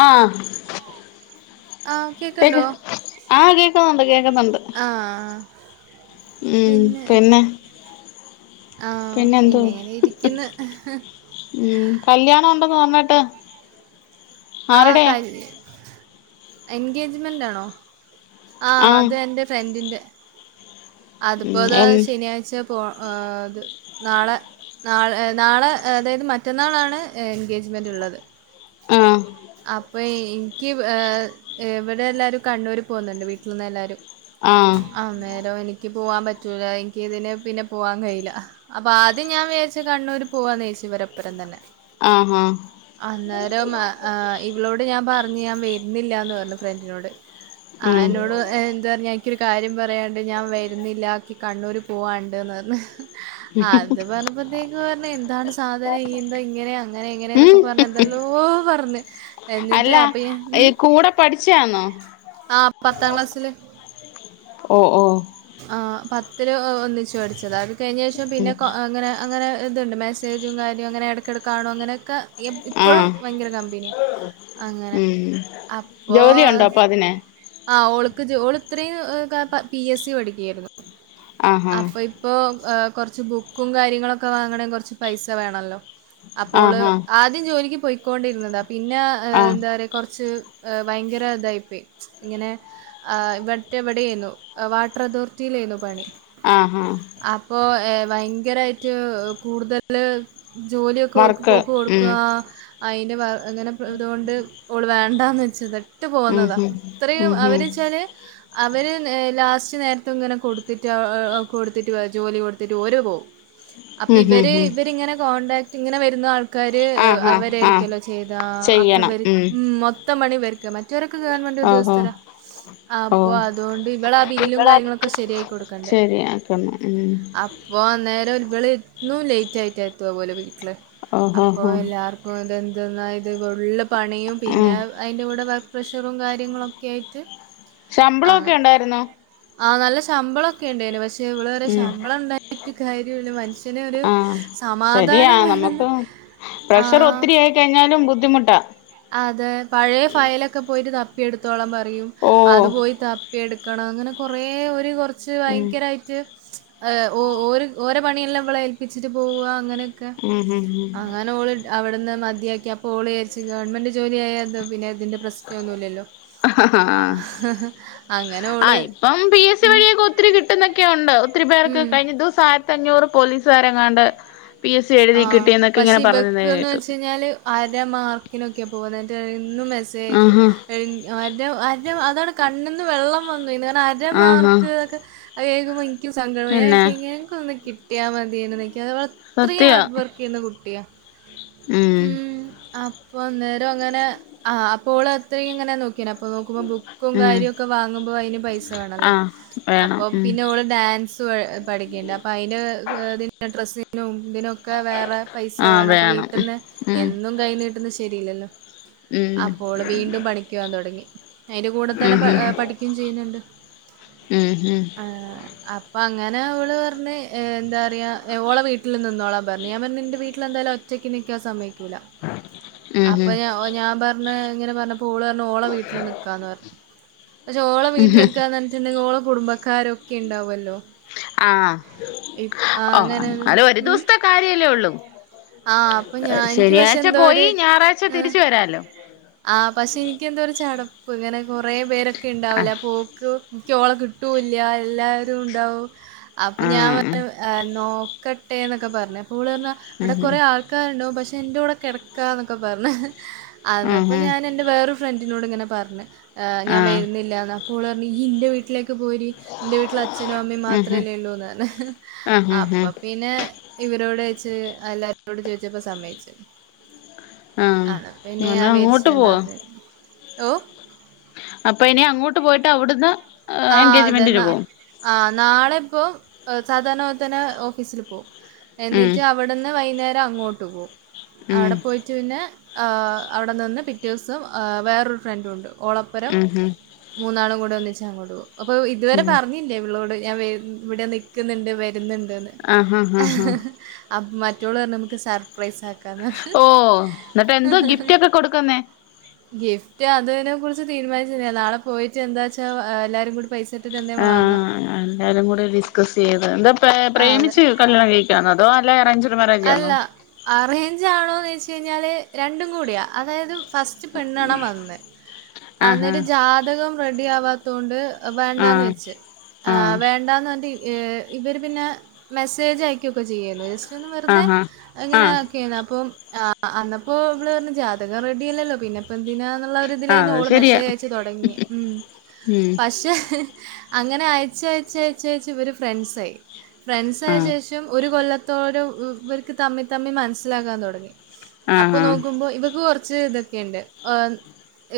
ആഹ് ആഹ് കേക്ക് കേക്ക്ണ്ടോ? ആഹ് കേക്കുന്നൊണ്ട് കേക്കുന്നൊണ്ട് ആഹ് ഉം പിന്നെ. ആഹ് പിന്നെന്തോ പിന്നെങ്ങനെ ഇരിക്കുന്ന് സോമേട്ടൻ ആ കൽ എൻഗേജ്മെന്റാണോ? ആ ആഹ് അത് എന്റെ ഫ്രണ്ടിന്റെ. അതിപ്പോ ഉം ത് എൻ ശെനിയാഴ്ച്ച ഇപ്പോൾ ഇത് നാളെ നാളെ നാളെ അതായത് മറ്റന്നാളാണ് എൻഗേജ്മെന്റ് ഉള്ളത്. ആഹ് അപ്പേയ് ക്ക് ഇവെടെ എല്ലാരും കണ്ണൂര് പോകുന്നൊണ്ട് വീട്ടിൽ നിന്ന് എല്ലാരും. ആഹ് അന്നേരം എനി എനിക്ക് പോവാൻ പറ്റൂല. എനിക്കിതിന് പിന്നെ പോവാൻ കഴിയില്ല. അപ്പ ആദ്യം ഞാൻ വിചാര്ച്ചു കണ്ണൂര് പോവാന്ന് വിചാരിച്ച്. ഇവരെഒപ്പരം തന്നെ. ആഹ് ഹാ മ് ഏ ഇവളോട് ഞാൻ പറഞ്ഞു ഞാൻ വീ ഇന്നില്ലാന്ന് പറഞ്ഞു ഫ്രണ്ടിനോട്. ആഹ് ഉം എന്നോട് എ എന്ത് പർഞ്ഞേ? ഇക്ക്യൊരു കാര്യം പറയാൻണ്ട് ഞാൻ വരുന്നില്ലാ ഇക്ക്യ് കണ്ണൂർ പോവാൻണ്ട്ന്ന് പർഞ്ഞ്. അത് പറഞ്ഞപ്പത്തേക്ക് പറഞ്ഞ് എന്താണ് സാധനം ഇ ത് ഇങ്ങനെയാന്ന് ഉം അങ്ങനയിങ്ങനെന്നൊക്കെ പറഞ്ഞ് എന്തെ ഓ പറഞ്ഞു എന്നിട്ട് അല്ല അപ്പ ഇ ഈ ഉം കൂടെ പഠിച്ചയാന്നോ ആ പത്താം ക്ലാസ്സില് ഓ ഓ ആഹ്. പത്തില് ഒന്നിച്ച് പഠിച്ചതാ കഴിഞ്ഞ ശേഷം ഉം പിന്നെ കൊ അങ്ങെനെ അങ്ങെനെ. ഇതുണ്ട് മെസ്സേജും കാര്യോ. അങ്ങെനെ ഇടക്കെടക്കാണും അങ്ങനെക്കെ. എം എപ്പോഴും ആഹ് ഭയങ്കര കമ്പനിയാണ് അങ്ങനെ ഉം ജോലിയുണ്ടോ അപ്പോൾ അപ്പൊ അതിന് ആ ഓള്ക്ക് ഓള് ഇത്രയും ക പി എസ് സി പഠിക്കുകയായിരുന്നു ആഹാ അപ്പൊ ഇപ്പൊ എ കുറച്ച് ബുക്കും കാര്യങ്ങളൊക്കെ വാങ്ങണമെങ്കിൽ കുറച്ച് പൈസ വേണല്ലോ അപ്പോള് ആഹാ ആദ്യം ജോലി ക്കോണ്ടിരുന്നതാ പിന്നെ ആഹ് എന്താ പറയുക കുറച്ച് ഭയങ്കര ഇതായിപ്പോയി ഇങ്ങനെ ഇവിടെ എവിടൊയിരുന്നു വാട്ടർ അതോറിറ്റിയിലായിരുന്നു പണി ആഹാ അപ്പൊ എ ഭയങ്കരമായിട്ട് കൂടുതല് ജോലിയൊക്കെ ഓർക്ക് വർക്ക് ഉം കൊടുക്കുക അതിൻന്റെ വ അങ്ങനെ ഇതുകൊണ്ട് ഓള് വേണ്ടാന്ന് വെച്ചതൊക്കെ വിട്ട് ഉം ഹും പോകുന്നതാണ് ഉം ഇത്രയും ഹും അവര് വച്ചാല് അവര് ലാസ്റ്റ് നേരത്തെ ഇങ്ങനെ കൊടുത്തിട്ട് കൊടുത്തിട്ട് ജോലി കൊടുത്തിട്ട് ഓരോ പോവും അപ്പൊ ഉം ഹും ഇവര് ഹും ഇവരിങ്ങനെ കോണ്ടാക് ഇങ്ങനെ വരുന്ന ആൾ ആൾക്കാര് ആഹ് അവ ആഹ് പിന്നെ ആഹ് ഒരിക്കൽചെയ്ത ചെയ്യണം ഉം ഉ മൊത്തം മണിവ ഇവർക്ക് മറ്റ് മറ്റരക്കെ ഗവൺമെന്റ് ഓഹോ ഉദ്യോഗസ്ഥരാ ഓ അപ്പൊ അതുകൊണ്ട് ഇവള ആ ബില്ലും കാര്യങ്ങളൊക്കെ ശരിയായി കൊടുക്കണ്ടേ ശരിയാക്കണം ഉം അപ്പോഅന്നേരം ഇവള് എന്നും ലേറ്റ് ആയിട്ട് എത്തുക പോലെ വീട്ടിൽ ഓഹഹ എന്തെന്ന ഇത് ഫുൾ പണിയും ഉം പിന്നെ അതിൻ്റെ കൂടെ വ പ്രഷറും കാര്യങ്ങളൊക്കെയ ആയിട്ട് ആ ശമ്പളൊക്കെ ഉണ്ടായിുന്നോ ആ നല്ല ശമ്പളം ഓക്കെ ഉണ്ടായിന് പക്ഷേ പക്ഷ ഇവടെ വ ഉം ശമ്പളം ഉണ്ടായിട്ട് കാര്യില്ല മനുഷ്യന ഒരു ആഹ് ശരിയാ സമാധാനം വേണം നമുക്ക് ആ പ്രഷർ ഒത്തിരി ആയി കഴിഞ്ഞാലും ബുദ്ധിമുട്ടാ അതെ പഴയ ഫയലൊക്കെ പോയി തപ്പി എടുത്തോളം പറ ഓ അതു പോയി തപ്പിയ എടുക്ക ണം അങ്ങനെ കുറേ ഒരു കു കു ഉം ഭയങ്കരായിട്ട് [unintelligible] ഓ പണിയെല്ലാം ഇള ഏൽപ്പിച്ചിട്ട് പോവ അങ്ങനെ [unintelligible] ഉം ഹഹ ഹ ഓള് അവിടുന്ന് മതിയാക്കി ആ പോളിരിച്ച ഗവൺമെന്റ് ജോലിയ ആയത് പിന്നെ ഇതിന്റെ പ്രശ്നമൊന്നുമില്ലല്ലോ. ആ, അങ്ങനെ ആ ഓള് ഇപ്പം പി എസ് സി ഉം. വഴിയൊക്കെ ഒത്തിരി കിട്ടുന്നൊക്കെ ഉണ്ട് ഒത്തിരി പേർക്ക് ഉം. കഴിഞ്ഞ ദിവസം ആ അഞ്ഞൂറ് പോലീസുകാര് എങ്ങാണ്ട് ആഹ പക്ഷെ ഇവക്ക്ന്ന് കേട്ടു വെച്ച കഴിഞ്ഞാല് അര മാർക്കിനൊക്കെ പോകുന്നായിട്ട് കഴിയുന്നു [unintelligible] ഒന്ന് മെസ്സേജ് ആഹ് ആഹ് അയക്കും അതാണ് കണ്ണിന്ന് വെള്ളം വന്ന് അര ആഹാ മാർക്ക് അതതുുമ [unintelligible] ക സങ്കടായ പിന്നെ ആയിക്കിങ്ങ കൊട്ട [unintelligible] ാ മതിെക്ക [unintelligible] അത്രയും സത്യ ഹാർഡ് വർക്ക് ചെയ്യുന്ന കുട്ടിയാണ് ഉം അ് അപ്പ അന്നേരം അങ്ങനെ ആ അപ്പോൾ അത്രയും ഇങ്ങനെ നോക്കി ന ഉം കയ പല്ലോ ആഹ് അ അ വേണം [unintelligible] ഉം [unintelligible] നൗ [unintelligible] [inaudible] എന്തിനൊക്കെ വേറെ പൈസ വേണം അപ്പോൾ വീട്ടിൽന്ന് ഉം എന്നും കൈിഞ്ഞീട്ടന്ന് ശ [unintelligible] ലീലല്ല ഉം അപ്പോള് വീണ്ടും പണിക്ക്യോവാൻ തൊടങ്ങി. അയിന്റെ കൂടെ തന്നെ പ ഉം ഉം പഠിക്ക്യും ചെയ്യുന്നുണ്ട്. ഉം ഏഹ് അപ്പൊ അ ങ്ങനെ ഓള് പർന് ഏഹ് എന്താ പറിയാ ഓളെ വീട്ടിൽ നിന്നോളാം ന്ന് പറഞ്ഞ് ഞാൻ പറഞ്ഞ്ൻ്റെ വീട്ടിലെന്തായാലും ഒറ്റക്ക് നി ക്ക്യാ സമ്മയ് ക്കൂലാ. ഉം ഉം അപ്പ ഞ ഞാൻ പർഞ്ഞ് ഇങ്ങനെ പറഞ്ഞപ്പോ ഓളർണ് ഓള വീട്ടില് നിക്കാന്ന് പർഞ്. പക്ഷേ ഓള വീട്ടില് ഉം നിക്കാന്ന് പർഞ്ഞിട്ടുണ്ടെങ്കി ഓള് കുടുംബക്കാരൊക്കെ ഉണ്ടാവല്ലോ. ആഹ് ഒഹ് അങ്ങനെ ഒരു അതൊര് ഉം ദിവസത്തെ കാര്യല്ലേ ഒള്ളൂ. ആ അപ്പൊ ഏഹ് ഞാൻ എനിക്ക് പക്ഷെ ശനിയാഴ്ച എന്തോ പോയി ഒരു ഞായറാഴ്ച്ച ആഹ് തിരിച്ച് വരാല്ലോ. ആഹ് പക്ഷെ എൻക്ക്യ് എന്തോര് ച ചടപ്പ് ഇങ്ങനെ കൊറേ പേരൊക്കെ ഇണ്ടാവുലേ ആഹ് അപ്പോക്ക് ഇൻക്ക്യോള കിട്ടൂല്ല എല്ലാവരും ഉണ്ടാവും. അപ്പൊ ഞാൻ ആഹ് പർഞ്ഞ് ഏഹ് നോ കട്ടേ എന്നൊക്കെ പർണ്. അപ്പോളർണ് ഉം അവിടെ കൊറേ ആൾക്കാര്ണ്ടാവും പഷ് പക്ഷെ എൻറെ കൂടെ കിടക്കാന്നൊക്ക പറഞ്ഞ് അയ്ന്നു ഉം അപ്പോൾ ഉം ഞാന് എന്റെ ഫ്രണ്ടിനോട് ഇങ്ങനെ പറണ് ഞാൻ ആഹ് വരുന്നില്ലന്ന് അപ്പോള് നീ ഇയ്യ് ഇന്റെ വീട്ടിലെക്ക് പോര് എന്റെ വീട്ടിൽ അച്ഛനും അമ്മയും ഉം മാത്രം ഉം അല്ലേ ഉള്ളൂന്ന് പറഞ്ഞ് ആഹ് ഉം ഉം അപ്പൊ പിന്നെ ഇവരോട് എല്ലാരോട് ചോദിച്ചപ്പോ സമ്മയ്യിച്ചു സമ്മതിച്ചു ആഹ് ആണ് പിന്നെ തനെ അങ്ങോട്ട് പോവാ [unintelligible] ഓ അപ്പൊ ഇനി അങ്ങോട്ട് പോയിട്ട് അവിടുന്ന് ആ അതെെന്ന എൻഗേജ്മെന്റിന് പോവും ആഹ് നാളെ ഇപ്പെ സാധാരണ പേലെത്തന്നെ ഓഫീസിൽ പോകും ഉം എന്നിട്ട് അവിടുന്ന് വൈകുന്നേരം അങ്ങോട്ട് ട്ട് പേ ഉം അവിടെ പോയിട്ടു പിന്നെ അവിടെ നിന്ന് പിറ്റേസും വേറൊരു ഫ്രണ്ടും ഉണ്ട് ഓളപ്പുരം ഉം ഉം മൂന്നാളും കൂടെ വന്നു ചഞങ്ങോടു അപ്പൊ ഇതുവരെ ഉം പറഞ്ഞില്ലേ ഇവിളോട് ഞാൻ ഇവിടെ നിൽക്കുന്നുണ്ട് ആഹ് ആഹ് ആഹ് ആഹ് [unintelligible] ആറ്റോള നമുക്ക് സർപ്രൈസ്ക്ക ഓ എന്നിട്ട് എന്തോ ഗിഫ്റ്റ് ഒക്കെ കൊടുക്കുന്നേ ഇതിനെ കുറിച്ച് തീരുമാനിച്ചില്ല നാള പോയിട്ട് എന്താച്ച എല്ലാരും കൂ പൈസ ഇട്ടിട്ട് എന്തേ വാങ്ങാം ആഎല്ലാരും കൂടി ഡിസ്കസ് ചെയ്ത എന്താ ഏ അതെ പ്രേമിച്ച് കല്യാണം കഴിക്കാന അതോ അറേഞ്ച് അല്ല അറേഞ്ചാണോന്നു ചോ ച്ചു കഴിഞ്ഞാലേ രണ്ടും കൂടിയാ അതായത് ഫസ്റ്റ് പെണ്ണാണാൻ വന്നെ ആഹ് അന്നിട്ടെ ജാതകം റെഡി ആവാത്ത് അതോണ്ട് വേണ്ടാന്ന് ആഹ് വെച്ച് ആ ആഹ് വേണ്ടാന്ന് ധി ഈ ഇവരെ പിന്നെ മെസ്സേജ യക്കൊക്കെ ചെയ്യാരുന്നു ജസ്റ്റ്‌ ഇതൊന്നെ വെറുതെ ആഹ് ആഹ് ആഹ് ഇങ്ങനെയാക്കിയാലോ അപ്പം ആ അന്നപ്പം ഈവ്ളെ പറഞ്ഞു ജാതകം റെഡി അല്ലല്ലോ പിന്നിപ്പൊ എന്തിനാന്നെ ഉള്ളൊരുത്തിലാരുന്നു അത് ഓള് ശരിയാ മെസ്സേജ് അയച്ചു തുടങ്ങി ഉ ഉം പക്ഷെ അങ്ങനെ അയച്ചയച്ചെ ഇവരു ഫ്രണ്ട്സായി ഫ്രണ്ട്സ് ആയ ആഹ് ശേഷം ഒരു കൊല്ലത്ത് ത്തോരു ഇവർക്ക് തമ്മി തമ്മി മനസ്സിലാക്കാൻ തൊടങ്ങി അപ്പൊ ആഹ് ആഹ് നോക്കുമ്പോ ഇവക്ക് കുറച്ച് കുറച്ച് ഇതൊക്കെയുണ്ട് ആ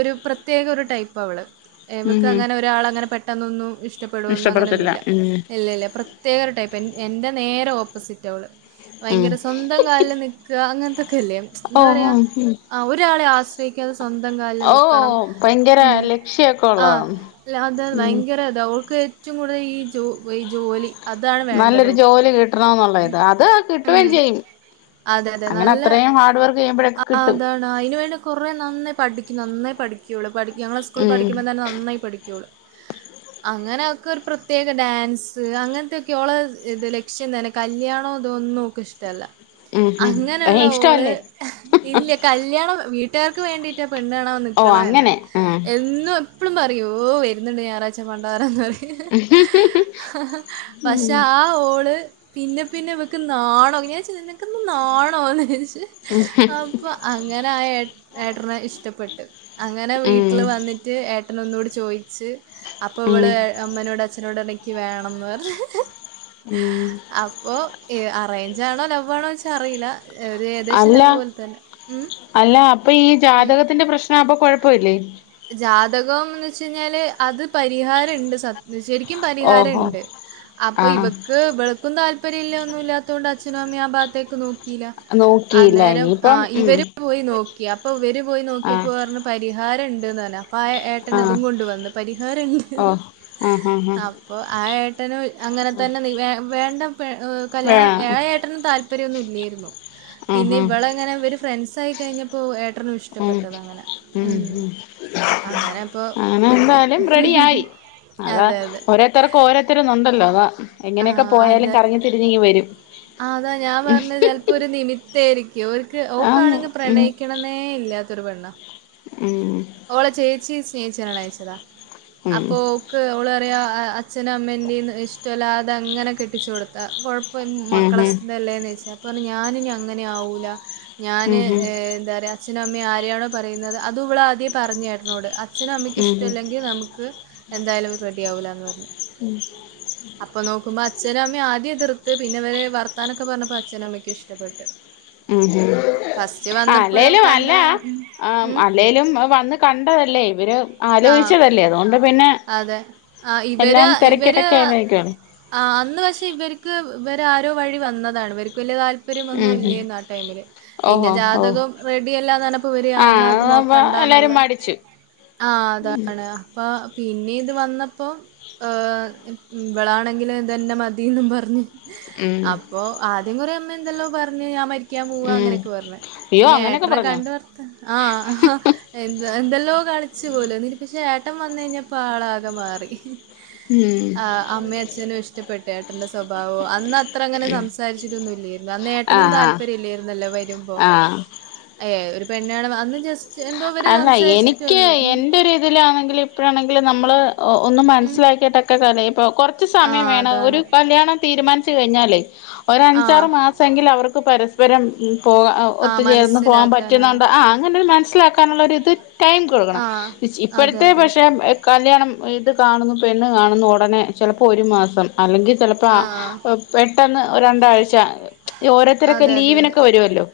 ഒരു പ്രത്യേക ഒരു ടൈപ്പാ അവളെ ഉം എവക്ക് ഉം അങ്ങനെ ഒരാൾ അങ്ങനെ പെട്ട് പെട്ടന്നൊന്നും ഇഷ്ട് ഇഷ്ടപ്പെടുവെന്ന് അങ്ങനൊ ഇഷ്ടപ്പെടത്തില്ല ഉം ന്നുമില്ല പ്രത്യേകൊരു ടൈപ്പാ എൻ്റെ നേരോപ്പസിറ്റ് എവളെ ഉം ഭയങ്കര സ്വന്തം കാലിലു നിക്കുക അങ്ങനത് ല്ല ഓ എന്താ ഓ പറയാ ഉം ആ ഒരാളെ ആശ്ര സൈക്കാതെ സ്വന്തം കാലിൽ ഓ നിക്കണം ഭയങ്കര ഉ ലക്ഷ്യൊക്കെ ആ ഉള്ളതാ അല്ലതെ ഉം ഭയങ്കര അതാ ഓൾക്ക് ഏറ്റവും കൂതൽ ഈ ജോ ഈ ജോലി അതാണ് വേണ്ടത് നല്ലൊരു ഓക്ക്. ജോലി കിട്ടണെന്നുള്ളത് അത് കിട്ടുവേം ഉം. ചെയ്യും അതെ, അതെ. അങ്ങനെ നല്ല അത്രയും ഹാർഡ് വർക്ക് ചെയ്യുമ്പ ഴൊക്കെ കിട്ടും പഠിക്ക് നന്നായി പഠിക്കുമിവളെ പഠിക്ക ഞങ്ങള സ്കൂളിൽ ഉം പഠിക്കുമ്പം തന്നെ നന്നായി പഠിക്കുമിവളെ അങ്ങനെയൊക്കെ ഒരു പ്രത്യേക ഡാൻസെ അങ്ങനത്തൊക്കെ ഓളെ ലക്ഷ്യങ് കല്യാണോ ഇതോന്നും ഓക്ക് ഇഷ്ടല്ല ഉം ഉം അങ്ങനെയുള്ള ഏഹ് ഓള് ഇഷ്ടമല്ലേ ഇല്ല കല്യാണം വീട്ട് കുട്ടികൾക്ക് വേണ്ടിട്ട് പെണ്ണാണൻ ഓ നിക്കണ തന്നെ അങ്ങനെ ആഹ് എന്നും എപ്പഴും പറയ ഓ വരുന്നുണ്ട് ഞായറാ പച്ച പണ്ടോരം ന്ന് പറയും പക്ഷെ ആ ഓള് പിന്നെ പിന്നെ ഇവക്ക് നാണോ ഞാൻ ചോയിച്ച് നിനകെന്ത് നാണോ ഉം അപ്പാ അങ്ങനെ ആ ഏട്ടനെ ഇഷ്ടപ്പെട്ട് അങ്ങനെ ഉം വീട്ടില് വന്നിട്ട് എ ഒന്നുടെ ചോയി ച് അപ്പോ ഉം ഇവള് അമ്മനോട് അച്ഛനോട് പറ എനിക്ക് വേണന്നു പറഞ്ഞ ഉം അപ്പോൾ അറേഞ്ച് ആണോ ലവ് ആണോ വെച്ചാ അറിയില്ല ഒരു ഏകദേശം അല്ല ലവ് പോലെ തന്നെ അല്ല അപ്പൊ ഈ ജാതകത്തിന്റെ പ്രശ്നം അപ്പൊ കൊഴപ്പ പ്പോ ഇല്ലേ ജാതകംന്ന് വെച്ച കഴിഞ്ഞാല് അത് പരിഹാരംമുണ്ട് സത്യ എ ശരിക്കും ഓഹോ പരിഹാരംമുണ്ട് അപ്പൊ ആഹ് ഇവക്ക് ഇവളക്കും താല്പര്യം താല്പര്യം ഒന്നും ഇല്ലാത്തതുകൊണ്ട് അച്ഛനും അമ്മയും ആ ഭാത്തേക്ക് നോക്കി കില്ല നോക്കിയില്ല അന്നേരം ആ ഇനിയിപ്പം ഉം ഇവര് പോയി നോക്കി അപ്പൊ ഇവര് പോയി നോക്കിയപ്പോ ആഹ് പറഞ്ഞു ഹാരം ഇൻ [unintelligible] അപ്പൊ ആ ഏട്ടന ആഹ് അതും കൊണ്ട വന്ന് പരിഹാരംണ്ട് ഓ ആഹ് ആഹ് ആഹ് അപ്പൊ ആ ഏട്ടന് അങ്ങനെ തന്നെ വേണ്ട വേ കല്യാണം ഏ ആഹ് ഏട്ടനും താല്പര്യം പ്പര്യം യൊന്നുല്ലായിരുന്നു പിന്നെ ആഹ് ഇവള അങ്ങനെ ഇവർ ഫ്രണ്ട്സ് ആയി കഴിഞ്ഞപ്പോൾ എ ഏട്ടനും ഇഷ്ടപ്പെട്ടത് അങ്ങനെ ഉ അങ്ങനെന്തായാലും റെഡി ആയി അതാ അതെ, അതെ. ഓരോരുത്തർക്കും ഓരോരുത്തരന്നൊണ്ടല്ലോ അവാ എങ്ങനെയൊക്കെ ആഹ് പോയാലും അതെ. കറങ്ങി തിരിഞ്ഞിങ്ങി വരും അതാ ഞാൻ പറഞ്ഞത് ചെലപ്പോ ഒരു നിമിത്തായിരിക്കും ഓര്ക്ക് ആന്ന് ഓക്കാണെങ്കി പ്രണയിക്കണന്നേ ഇല്ല തിരുവണ്ണ ഉ ഓള ചേച്ചി സ് നേഹിച്ച് കല്യാണം കയിച്ചതാ. ഉം അപ്പോ ഓക്ക് ള് അച്ഛനും അമ്മൻ്റെം ഇഷ്ടല്ലാതെ അങ്ങനെ കെട്ടിച്ചൊടുത്തതാ. ഇപ്പം ഉംഹ് മക്കളെസ്ഥ അല്ലേന്ന് [unintelligible] പ്പൊറഞ്ഞ് ഞാനിനി അങ്ങനെ ആവൂല. ഞാന് ഉംഹ് ഏ എന്താ പറയാ അച്ഛനും അമ്മയും ആരെയണോ പറയുന്നത് അത് ഇവിളാദ്യം പറഞ്ഞ് ഏട്ടനോട് അച്ഛനുമമ്മയ്ക്ക് ഉംഹ് ഇഷ്ടല്ലെങ്കിൽ നമുക്ക് എന്തായാലും റെ ഡിയാവൂലാന്ന് പറഞ്ഞു. ഉം ഛനും അമ്മയും ആദ്യം എതിർത്ത് പിന്നെ അവര് വർത്താനൊക്കെ പറഞ്ഞപ്പോ അച്ഛനും അമ്മയ്ക്കും ഇഷ്ടപ്പെട്ട്. ഉം ഉം ഫസ്റ്റ് വന്നപ്പോഴും അല്ലേലും അല്ല കണ്ടതാണ് ഉം ആ ഉം അല്ലേലും വന്ന് കണ്ടതല്ലേ ഇവര് ആ ആലോചിച്ചതല്ലേ. അതുകൊണ്ട് പിന്നെ അതെ. ആ ഇവര് എല്ലാം ഇവര് തിരക്കിട്ടൊക്കെ ആയിരിക്കുവല്ലോ ആ അന്ന് പക്ഷെ ഇവര്ക്ക് ഇവരാരോ വഴി വന്നതാണ്. ഇവര്ക്ക് വലിയ താല് പര്യം ഒന്നും ഉംഹ് ഇല്ലേർന്നു ആ ടൈമില്. പിന്നെ ഓഹോ ഓ ജാതകം റെഡിയല്ലാന്നറിഞ്ഞപ്പോ ഇവര് ആഹ് എന്നാത് അപ്പ നോക്കണ്ടാന്നുള്ള എല്ലാരും മടിച്ചു ആ അതാണ് അപ്പ പിന്നെ ഇത് വന്നപ്പോം ഇവളാണെങ്കില് ഇതെന്നെ മതിയെന്നും പറഞ്ഞ് ഉം അപ്പൊ ആദ്യം കൊറേ അമ്മ ന്നെന്തല്ലോ പറഞ്ഞ്. ഞാൻ മരി ക്കാൻ പോവാ ഉം അങ്ങനെയൊക്കെ പറഞ്ഞ്. അയ്യോ പിന്നെ അങ്ങനെയൊക്കെ ഏട്ടനെ പറഞ്ഞോ കണ്ട് വർത്താനം ആ എന്ത എന്തല്ലോ കളിച്ചു പോലു ട്ടൻ വന്ന് കഴിഞ്ഞ പ്പ ആളാകെ മാറി. ഉം ആ അമ്മയും അച്ഛനും ഇഷ്ടപ്പെട്ടു. ഏട്ടന്റെ സ്വഭാവം. അന്ന് അത്ര അങ്ങനെ സംസാരിച്ചിട്ടൊന്നുല്ലേരുന്നു. അന്ന് ഏട്ടനും ആഹ് താല്പര്യംല്ലായിരുന്നല്ലോ വരുമ്പോ ആഹ് ആഹ് ഏ ഒരു പെണ്ണുകാണമ അന്ന് ജസ് അല്ല എനിക്ക് എന്റെ ഇതിലാണെങ്കിലും ഇപ്പഴാണെങ്കിലും നമ്മള് ഒന്ന് ഉം മനസിലാക്കിയിട്ടൊക്കെ കലയ് ഇപ്പൊ ച്ച് സമയം ആഹ് വേണം ഒരു അതാണ് കല്യാണ തീ തീരുമാനിച്ചു കഴിഞ്ഞാലേ ഒരു അഞ്ചാറ് ആഹ് മാസമെങ്കിൽ അവർ ക്ക് പരസ്പരം ഉം പോക ആഹ് ഒത്തുചേർന്ന് പോകാൻ മനസ്സിലാക്കാനാ പറ്റുന്നുണ്ടോ ആ അങ്ങനെ ഒരു മന മനസ്സിലാക്കാനുള്ളരിത് ടൈം കൊടുക്കണം ആഹ് അതെ ഇപ്പോഴത്തെ അതെ അതെ പക്ഷേ കല്ല്യാണം ഇത് കാണുന്നു പെണ്ണ് കാണുന്നു ഉടനെ ചിലപ്പോൾ ഒരു മാസം അല്ലെങ്കിൽ ചിലപ്പോ ആഹ് പെ പെട്ടെന്ന് രണ്ടാഴ്ച ഓരോരുത്തരൊക്കെ അതെ അതെ അതെ ലീവിനോക്കെ വരുല്ലോ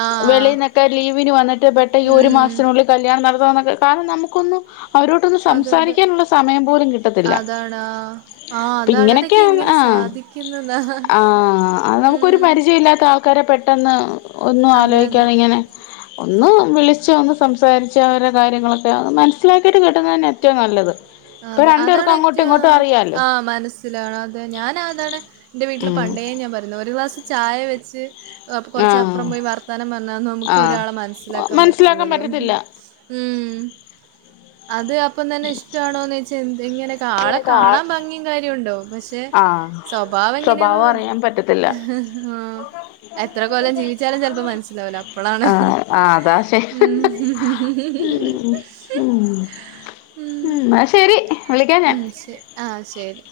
ആഹ് വെളിന്നൊക്കെ ഇവർവന്നിട്ട് ഈ ഒരു ഉം മാസത്തിനുള്ളിൽ കല്യാണം നട കാരണം നമുക്കൊന്ന് അവരോട്ടൊന്ന് അതെ അതെ സംസാരിക്കാനുള്ള സമയം പോലും കിട്ടത്തില്ല അതാണ് ആഹ് ആഹ് അപ്പം അതാണ് അതൊക്കെ ഇങ്ങനെയൊക്കെയ എങ്ങനെ ആ സാധിക്കുന്നെന്നാ ആ അ നമുക്കൊരു ഉം പരിചയമല്ലാത്ത ആ ക്കരെ പെട്ടെന്ന് ഒന്നും അതെ അതെ ആലോചിക്കാതെ ഇങ്ങനെ ഒന്ന് വിളിച്ച് ഒന്ന് സംസാരിച്ച് അവരുടെ കാര്യങ്ങളൊക്കെന്ന് മനസ്സിലാക്കിയിട്ട് കെട്ടുന്നത് തന്ന ഏറ്റവും നല്ലത് ഇപ്പൊ അതെ രണ്ടു അതാണ് പേർക്കും അങ്ങോട്ടും ഏറ്റവും ഇങ്ങോട്ടും അറിയാലോ ആ മനസ്സിലാണ് അതെ ഞാന താണ് എൻന്റെ വീട്ടില് ഉം പണ്ടേ ഞാൻ പറയുന്ന ഒരു ഗ്ലാസ് ചായ വച്ചു ആഹ് കുറച്ചപ്പുറം പോയി വർത്താനം വന്നാന്ന് നമുക്ക് ആഹ് ഒരാളെ മനസ്സിലാക്കാൻ മനസ്സിലാക്കാൻ പറ്റുല്ലല്ലോ പറ്റത്തില്ല ഉം അത് അപ്പം തന്നെ ഇ വച്ച ഇങ്ങനെക്കെ ആളെ ഇങ്ങനെ കാണാൻ കാണും ഭംഗിയും കാര്യുണ്ടോ പക്ഷെ ആഹ് സ്വഭാവം എങ്ങനെയാെന്ന് സ്വഭാവം അറിയാൻ പറ്റത്തില്ല എത്ര കൊല്ലം ജീവിച്ചാലും ചിലപ്പോൾ മനസ്സിലാവുല അപ്പോഴാണ് ആഹ് ആഹ് അതാ ശരി ഉം ഉം ഉം എന്നാ ശരി വിളിക്കാം ഞാൻ ഓം ശരി ശരി